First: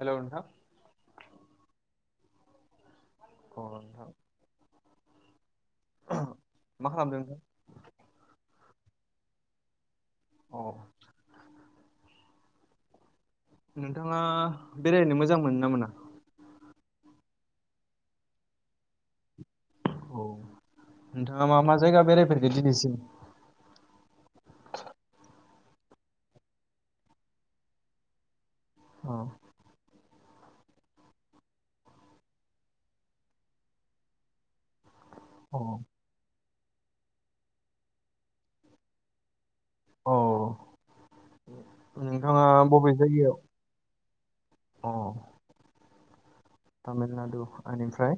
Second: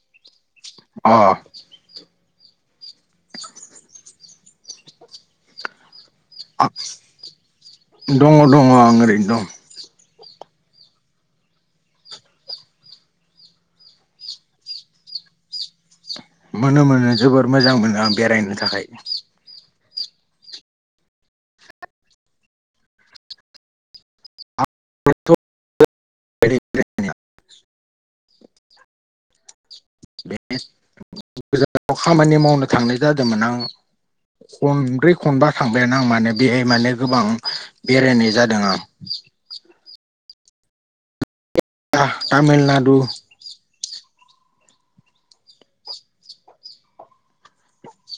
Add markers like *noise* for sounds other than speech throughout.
हेल' नोंथा। अ अ नोंथां। आ- मा खालामदों नोंथाङा? दङ दङ आं ओरैनो दं। अ। नोंथाङा बेरायनो मोजां मोनोना मोना? मोनो मोनो जोबोर मोजां मोनो आं बेरायनो थाखाय। औ नोंथाङा मा मा जायगा बेरायफेरखो दिनैसिम? आंथ' *unintelligible* अ। बे गोजानाव खामानि मावनो थांनाय जादोंमोन आं। खनब्रै खनबा अ थांबायानो आं माने बेहाय माने गोबां बेरायनाय जादों आं। औ नोंथाङा बबे तामिलनाडु जायगायाव अ तामिलनाडु एनिफ्राय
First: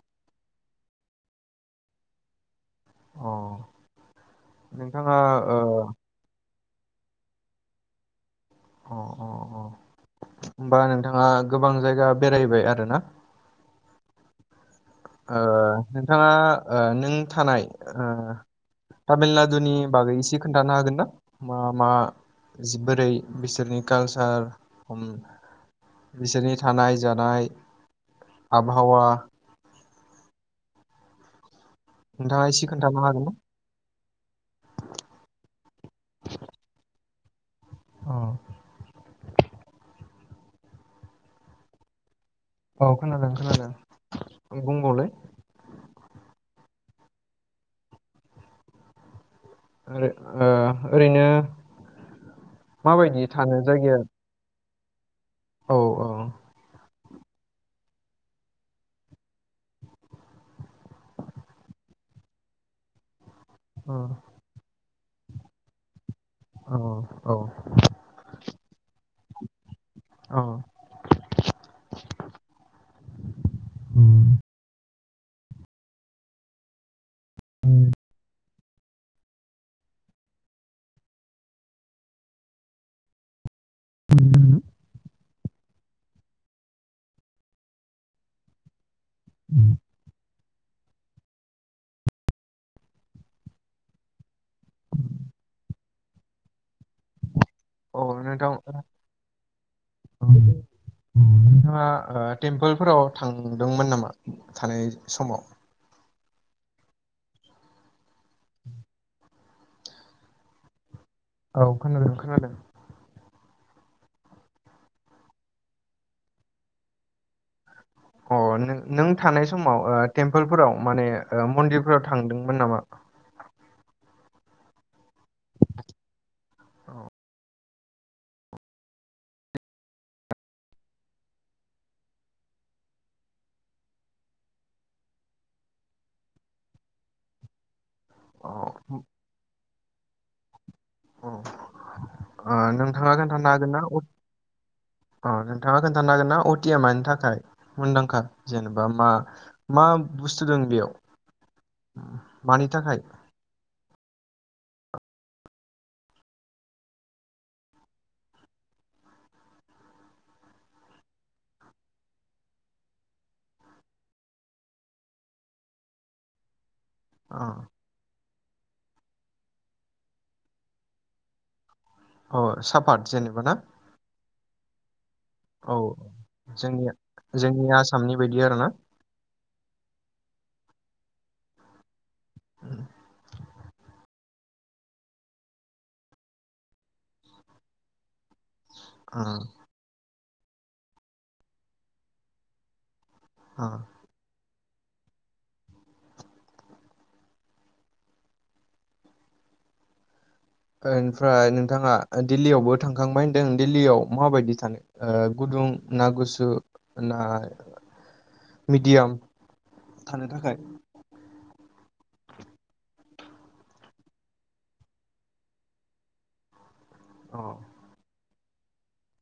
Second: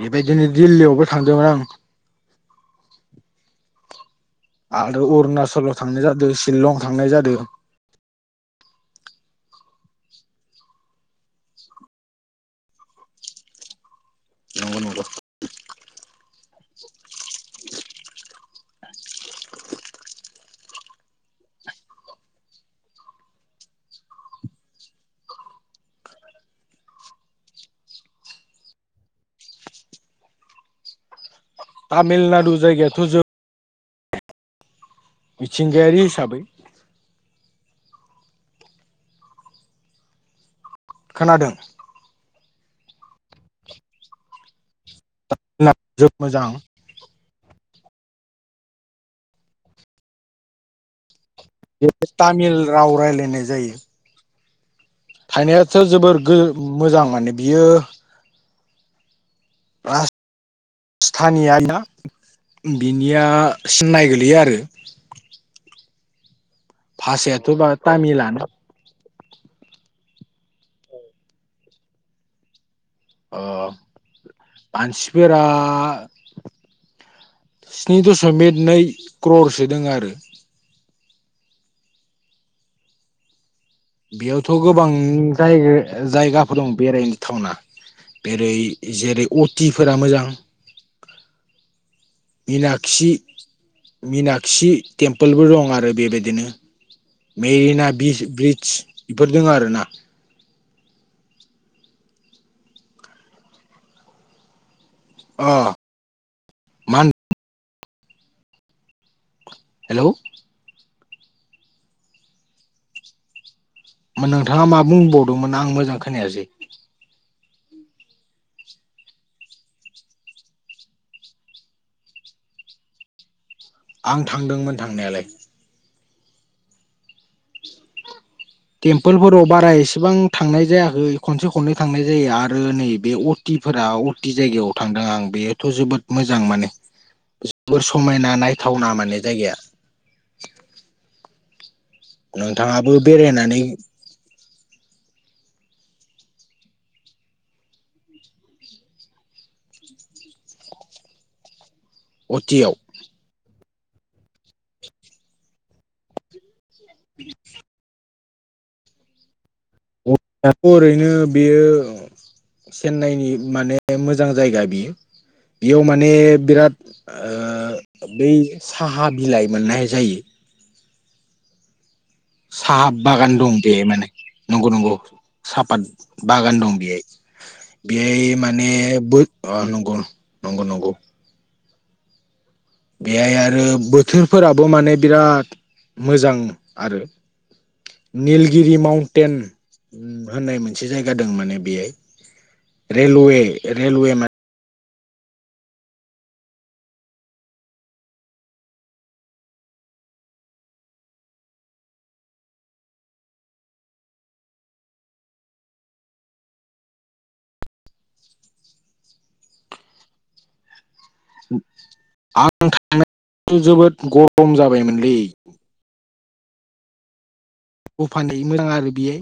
बेबायदिनो दिल्लीयावबो थांदोंमोन आं। अ। आरो नोंथाङा ओ अरुणाचलाव थांनाय जादो, शिलं थांनाय जादो। अ अ अ होनबा नोंथाङा गोबां जायगा बेरायबाय आरो ना? नंगौ नंगौ। ओह नोंथाङा ओह नों थानाय ओह तामिलनाडुनि बागै एसे खोन्थाना हागोन ना मा मा जिबोरै बिसोरनि कालचार हम बिसोरनि थानाय जानाय आबहावा नोंथाङा तामिलनाडु एसे खोन्थानो जायगाथ' जो हागोन ना? मिथिंगायारि हिसाबै अ। खोनादों। औ खोनादों खोनादों बुंंबावलाय। *unintelligible* जोद मोजां। ओरै ओ ओरैनो बेव तामिल राव माबायदि रायजलायनाय थानो जायो। जायगाया औ थायनायाथ' औ जोबोर गो मोजां माने बियो राज थानिया ना बिनिया सिन्नाय गोलैयो आरो। औ औ भाषायाथ' बा तामिलानो ओं। ओह मानसिफोरा स्नि दशमिक नै क्ररलसो दङ आरो। बेयावथ' गोबां जाय जायगाफोर दं बेराय थावना बेरै जेरै अटिफोरा मोजां। मिनाखि, मिनाक्सि टेम्पोलबो दं आरो बेबायदिनो मेरिना औ बीश ब्रिडस बेफोर दङ आरोना। नोंथांहा टेम्पोलफोराव थांदोंमोन नामा थानाय समाव? अ मा होन हेलौ। औ खोनादों खोनादों। नोंथाङा मा बुंबावदोंमोन आं मोजां खोनायासै? अ नों नों थानाय समाव ओ टेम्पोलफोराव माने मन्दिरफोराव थांदोंमोन नामा? आं थांदोंमोन थांनायालाय। टेम्पोलफोराव बारा एसेबां थांनाय जायाखै खनसे खननै थांनाय जायो आरो नैबे अ अटिफोराव अटि जायगायाव थांदों आं बेयोथ' जोबोद मोजां माने जोबोद समायना अ नायथावना माने जायगाया। अ ओह नोंथाङाबो नोंथाङा खोनथाना बेरायनानै हागोनना अट औ नोंथाङा खोन्थानो हागोन ना अटिया मानि थाखाय मुंदांखा जेनेबा मा मा बुस्थु दं बेयाव अटियाव मानि थाखाय? *unintelligible* ओरैनो बेयो चेन्नाइनि माने मोजां जायगा बियो। बेयाव माने बिराद अ ओह बै साहा बिलाइ मोननाय जायो। अ साहा सापात बागान जेनेबा ना दं बे माने, नंगौ नंगौ। औ सापात बागान दं जोंनि बेहाय जोंनि आसामनि बेहाय बायदि आरोना माने बै अ नंगौ नंगौ नंगौ। बेहाय आरो बोथोरफोराबो माने बिराद मोजां आरो। निलगिरि माव ओ टेन होननाय मोनसे जाया माने बेहाय, रेलवे ओ रेलवे मा ओमफ्राय नोंथाङा दिल्लीयावबो थांखांबाय होनदों दिल्लीयाव माबायदि थानो? ओह गुदुं ना गुसु ना मिडियाम थानो थाखाय? आं *unintelligible* जोबोद गरम जाबायमोनलै। अ। अफान मोजां आरो बेयो।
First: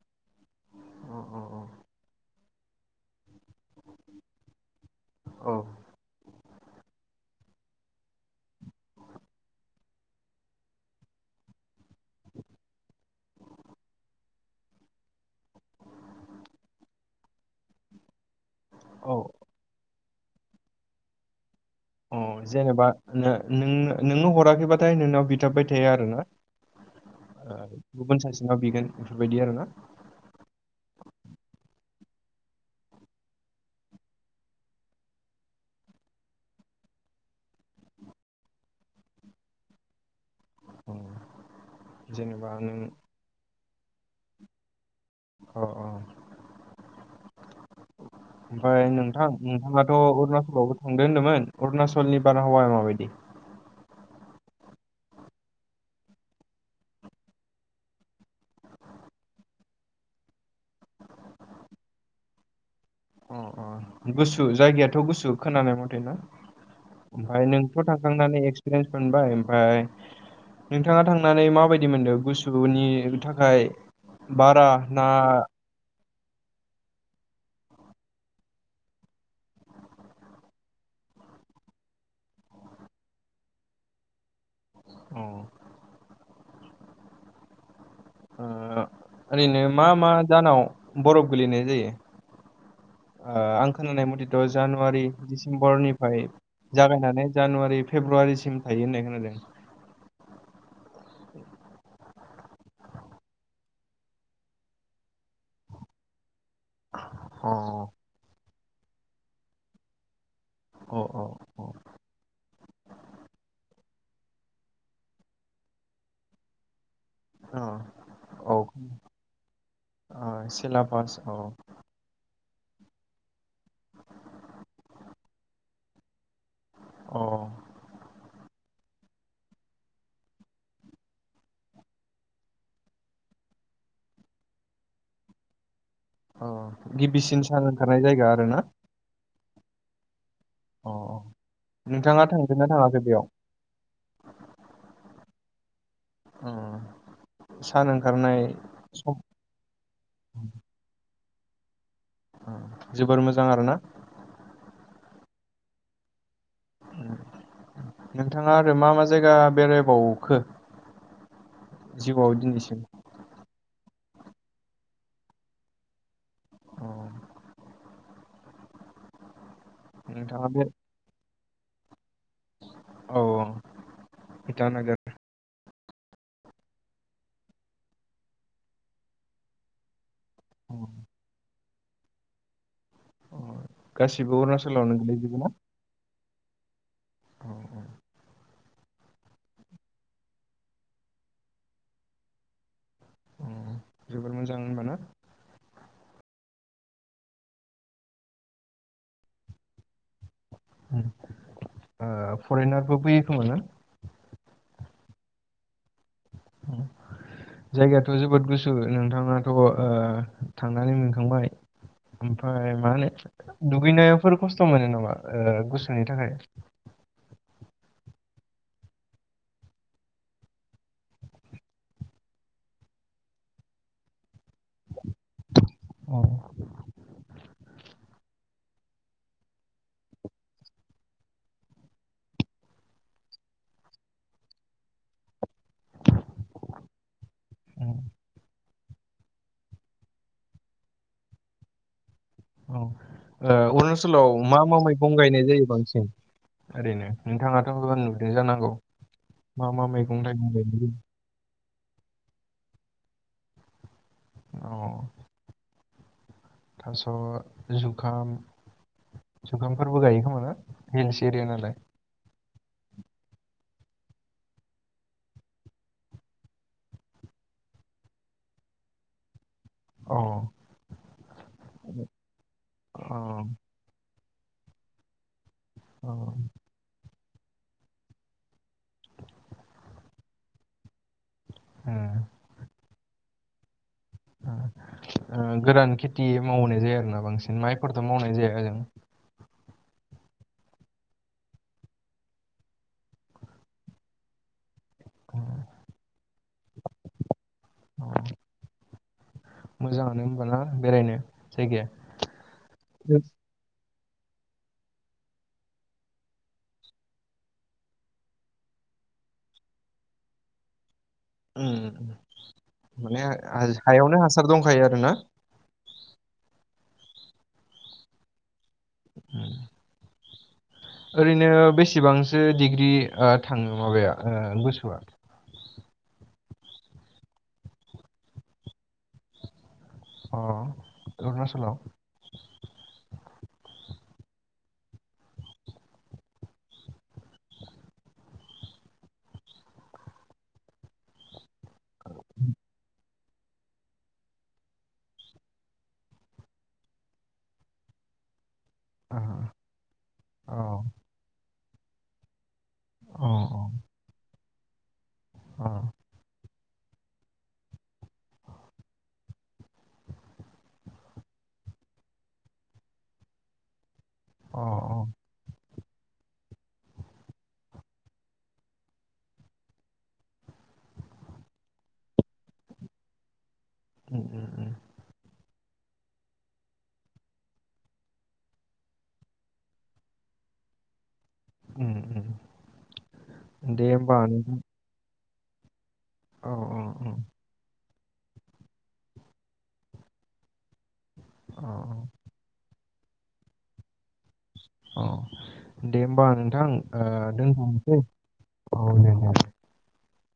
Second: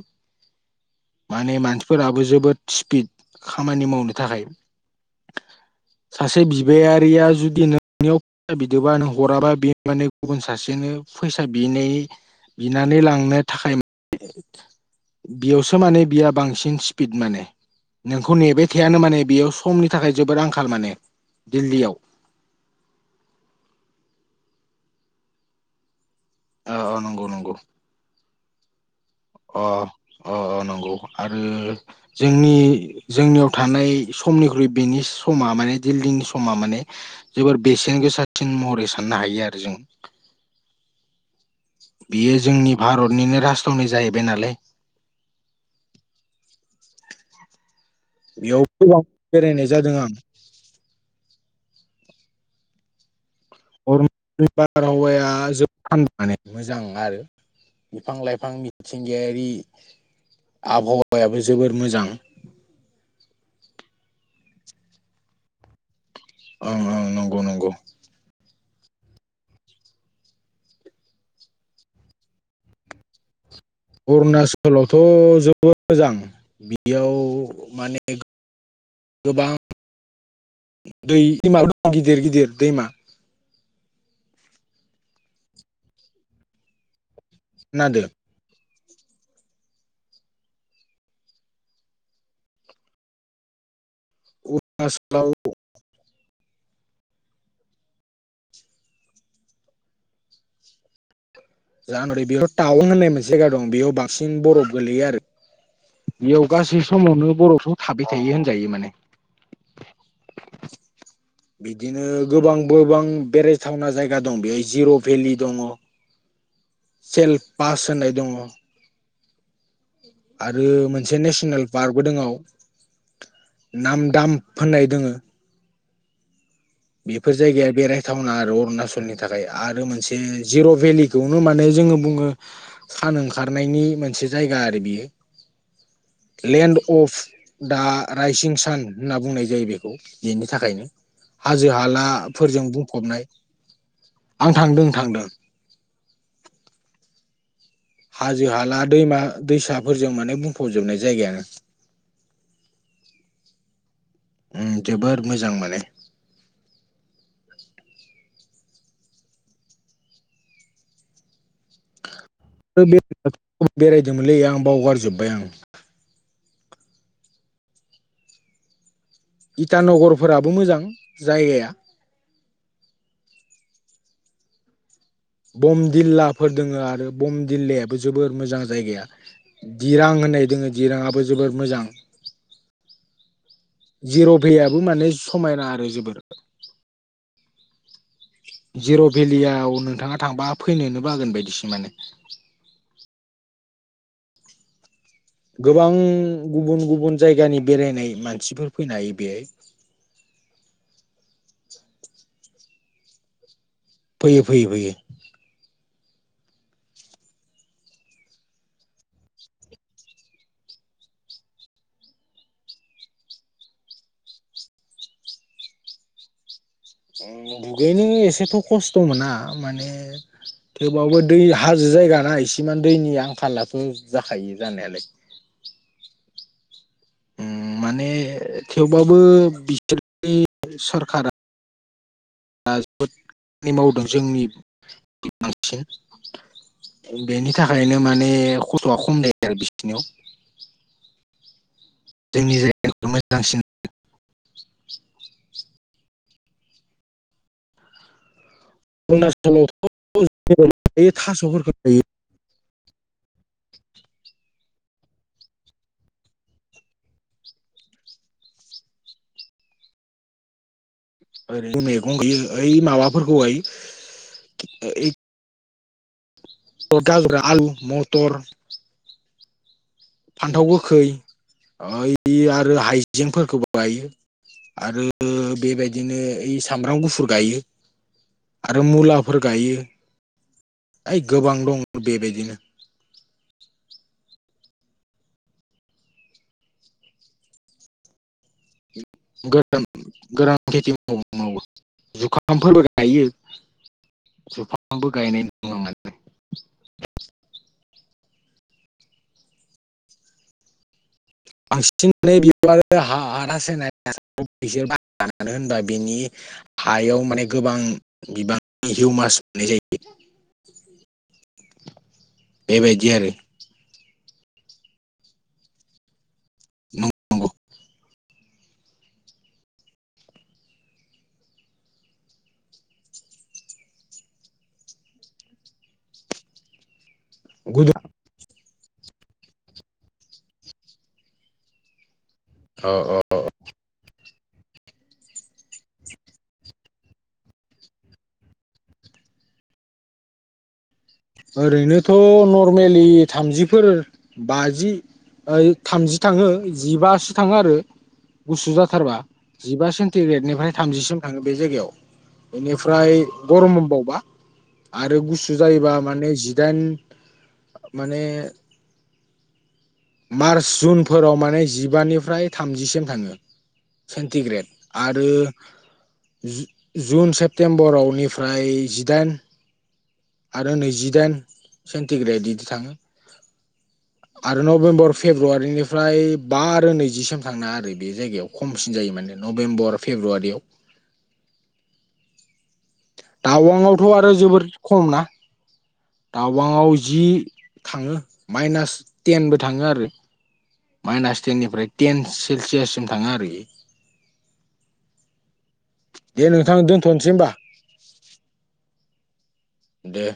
अ माने मानसिफोराबो जोबोद स्पिड खामानि मावनो थाखाय अ औ सासे बिबायारिया जुदि नोंनियाव फैसा बिदोबा नों हराबा बि माने गुबुन सासेनो फैसा बिनाय बिनानै लांनो थाखाय *unintelligible* बेयाव माने बिहा बांसिन स्पिट माने। नोंखौ नेबाय थाया औ माने बेयाव हमनि थाखाय जोबोद आंखाल माने दिल्लीयाव। अ, जेनोबा नो नोंनो हराखैबाथाय नोंनाव बिथाबबाय थायो आरो ना? अ नंगौ नंगौ ओ गुबुन सासेनाव बिगोन? बेफोरबायदि आरोना अ अ अ नंगौ आरो जोंनि जोंनियाव थानाय समनिख्रुइ बेनि समा माने दिल्डंनि समा माने जोबोर बेसेन गोसासिन महरै साननो हायो आरो जों। अ बियो जेनेबा जोंनि नों भारतनिनो राजथावनि जाहैबाय नालाय। अ अ औ। बेयाव ओमफ्राय गोबां नोंथां बेरायनाय जादों नोंथाङाथ' आं अरुणाचलावबो सांदों होन्दोंमोन अरुणाचलनि बारहावाया माबायदि *unintelligible* बिफां लाइफां मिथिंगायारि आबहावायाबो जोबोर मोजां। अ। ओमफफ्राय ओं ओं नंगौ नंगौ नोंथ' थांखांनानै एक्सपिरियेन्स मोनबाय ओमफफ्राय नोंथाङा थांनानै माबायदि मोनदों गुसुनि थाखाय बारा अरुणाचलावथ' ना जोबोद मोजां बियाव माने गोबां दै दैमाल दं गिदिर गिदिर दैमा औ ना द ओरैनो मा मा दानाव बरफ गोलैनाय जायो। आं खोनानाय मथेथ' जानुवारि अरुणाचलाव दिडिसेम्बरनिफ्राय जागायनानै जानुवारि फेब्रुवारिसिम थायो होननाय खोनादों। जाहा नरै बेयाव टाउन होननाय मोनसे जायगा दं बेयाव बांसिन बरफ गोलैयो आरो। बेयाव गासै समावनो अ बर'फ्राव थाबाय थायो होनजायो माने। औ औ। बिदिनो गोबां गोबां बेरायथावना जायगा दं बेहाय जिर' भेलि दङ। सेल् अ पास होननाय दङ। *inaudible* औ आरो सिलाबास मोनसे औ नेसनेल बारग'दोंआव नाम दाम फोननाय दोङो औ बेफोर जायगाया बेराय टाउना आरो अरुणाचलनि थाखाय आरो मोनसे जिर' भेलिखौनो माने जोङो बुङो सान ओंखारनायनि मोनसे जायगा आरो बियो। औ लेन्ड अफ गिबिसिन सान दा ओंखारनाय जायगा आरो राइजिं ना सान होनना बुंनाय जायो बेखौ बेनि थाखायनो। हाजो नोंथाङा हालाफोरजों थांदोंना थाङाखै बेयाव? बुंफबनाय आं थांदों थांदों। सान ओंखारनाय हाजो हाला दैमा सम दैसाफोरजों माने बुंफावजोबनाय जायगायानो। जोबोर मोजां आरो ना। जोबोद मोजां माने ओम नोंथाङा आरो मा मा जायगा बेरायबावखो। जिउआव दिनैसिम बेरायदोंमोनलै आं बावगारजोब्बाय आं। अ इटा नोंथाङा नगरफोराबो बे मोजां जायगाया। औ ओं इटा नोगोर। बम दिल्लाफोर दोङो आरो बम दिल्लायाबो जोबोर मोजां जायगाया दिरां होन नाय दोङो दिराङाबो जोबोद मोजां। अ जिर' गासिबो भेयाबबो अरुणाचलावनो माने गोलैजोबो ना? समायना आरो जोबोर। औ औ। जिर' भेलियाव नोंथाङा थांबा फैनोनो बागोन बायदिसो माने अ जोबोर मोजां होनब ना गोबां गुबुन गुबुन जायगानि बेरायनाय मानसिफोर फैनो हायो बेहाय ओ फरेनारबो फैयो खोमा ना? फैयो फैयो फैयो। *inaudible* जायगायाथ जोबोद गुसु नोंथाङाथ ओ थांनानै मोनखांबाय। ओमफाय मा होनो दुगैनायावफोर खस्थ' मोनो नामा ओ गुसुनि थाखाय? ओम दुगैनो एसेथ' खस्थ' मोना माने थेवबाबो दै हाजो जायगाना इसेमान दैनि आंखालाथ' जाखायो जानायालाय। औ। उम माने थेवबाबो बिसोरनि सरखारा आ जोबोद खामानि मावदों जोंनि *inaudible* सिन बेनि थाखायनो माने खस्थ'आ खम जायो आरो बिसिनियाव। जोंनि औ ओ जायगायाव मोजांसिन अरुणाचल चलाव मा मा मैगं गायनाय जायो बांसिन ओरैनो नोंथाङाथ' नुदों जानांगौ? मा मा मैगं थाइगं अरुणाचलावथ' गायनाय जायो? *inaudible* अ थास' जुखाम जुखामफोरबो गाइयो खोमा ना? हिल्स एरिया नालाय? ओरै मैगं गाइयो ओइ माबाफोरखौहाय ओ ओइ *inaudible* आलु मटर औ फान्थाव गोखै औ ओइ आरो हाइजेंफोरखौ गाइयो आरो औ बेबायदिनो ओइ सामब्राम गुफुर गाइयो आरो मुलाफोर गाइयो। ओइ गोबां दं उम बेबायदिनो। ओ गोरान खेथि मावनाय जाया आरोना बांसिन माइफोरथ' मावनाय जाया ओजों? गोरान गोरान खेथि मावो मावो जुखामफोरबो गाइयो। जुखामबो अ, गायनाय नु *inaudible* मोजाङानो होमबा ना बेरायनो? *inaudible* जायगाया नै *inaudible* मानो होनबा बिनि हायाव माने गोबां बिबांनि हिउमास मोननाय जायो। ओम बेबायदि माने आरो आजो हायावनो हासार दंखायो आरो ना? नंगौ नंगौ। ओम ओरैनो बेसेबांसो डिग्रि ओ थाङो माबाया ओ गुसुआ? गुदुं अ अरुणाचलाव अ अ अ ओरैनोथ' नर्मेलि थामजिफोर बाजि ओइ थामजि थाङो जिबासो थाङो आरो। गुसु जाथारबा अ जिबा औ सेन्टिग्रेडनिफ्राय थामजिसिम थाङो बे जायगायाव बेनिफ्राय औ गरमबावबा आरो गुसु औ अ जायोबा। माने जिदाइन माने। मार्च जुनफोराव माने जिबानिफ्राय थामजिसिम थाङो। सेन्टिग्रेड अ आरो। जुन सेप्तेम्बरावनिफ्राय जिदाइन। आरो नैजिदाइन सेन्टिग्रेड इदि थाङो उम आरो उम नभेम्बर फेब्रुवारिनिफ्राय बा आरो नैजिसिम थांना आरो बे जायगायाव खमसिन जायो माने नभेम्बर। फेब्रुवारियाव। ओम ओम। तावां आवथ' आरो जोबोर खम ना औ तावांआव जि थाङो माइनास टेनबो थाङो आरो माइनास औ टेननिफ्राय टेन सेलसियाससिम थाङो आरोखि। अ दे होमबा नोंथां ओ दोनथ'नोसै। औ दे दे। दे।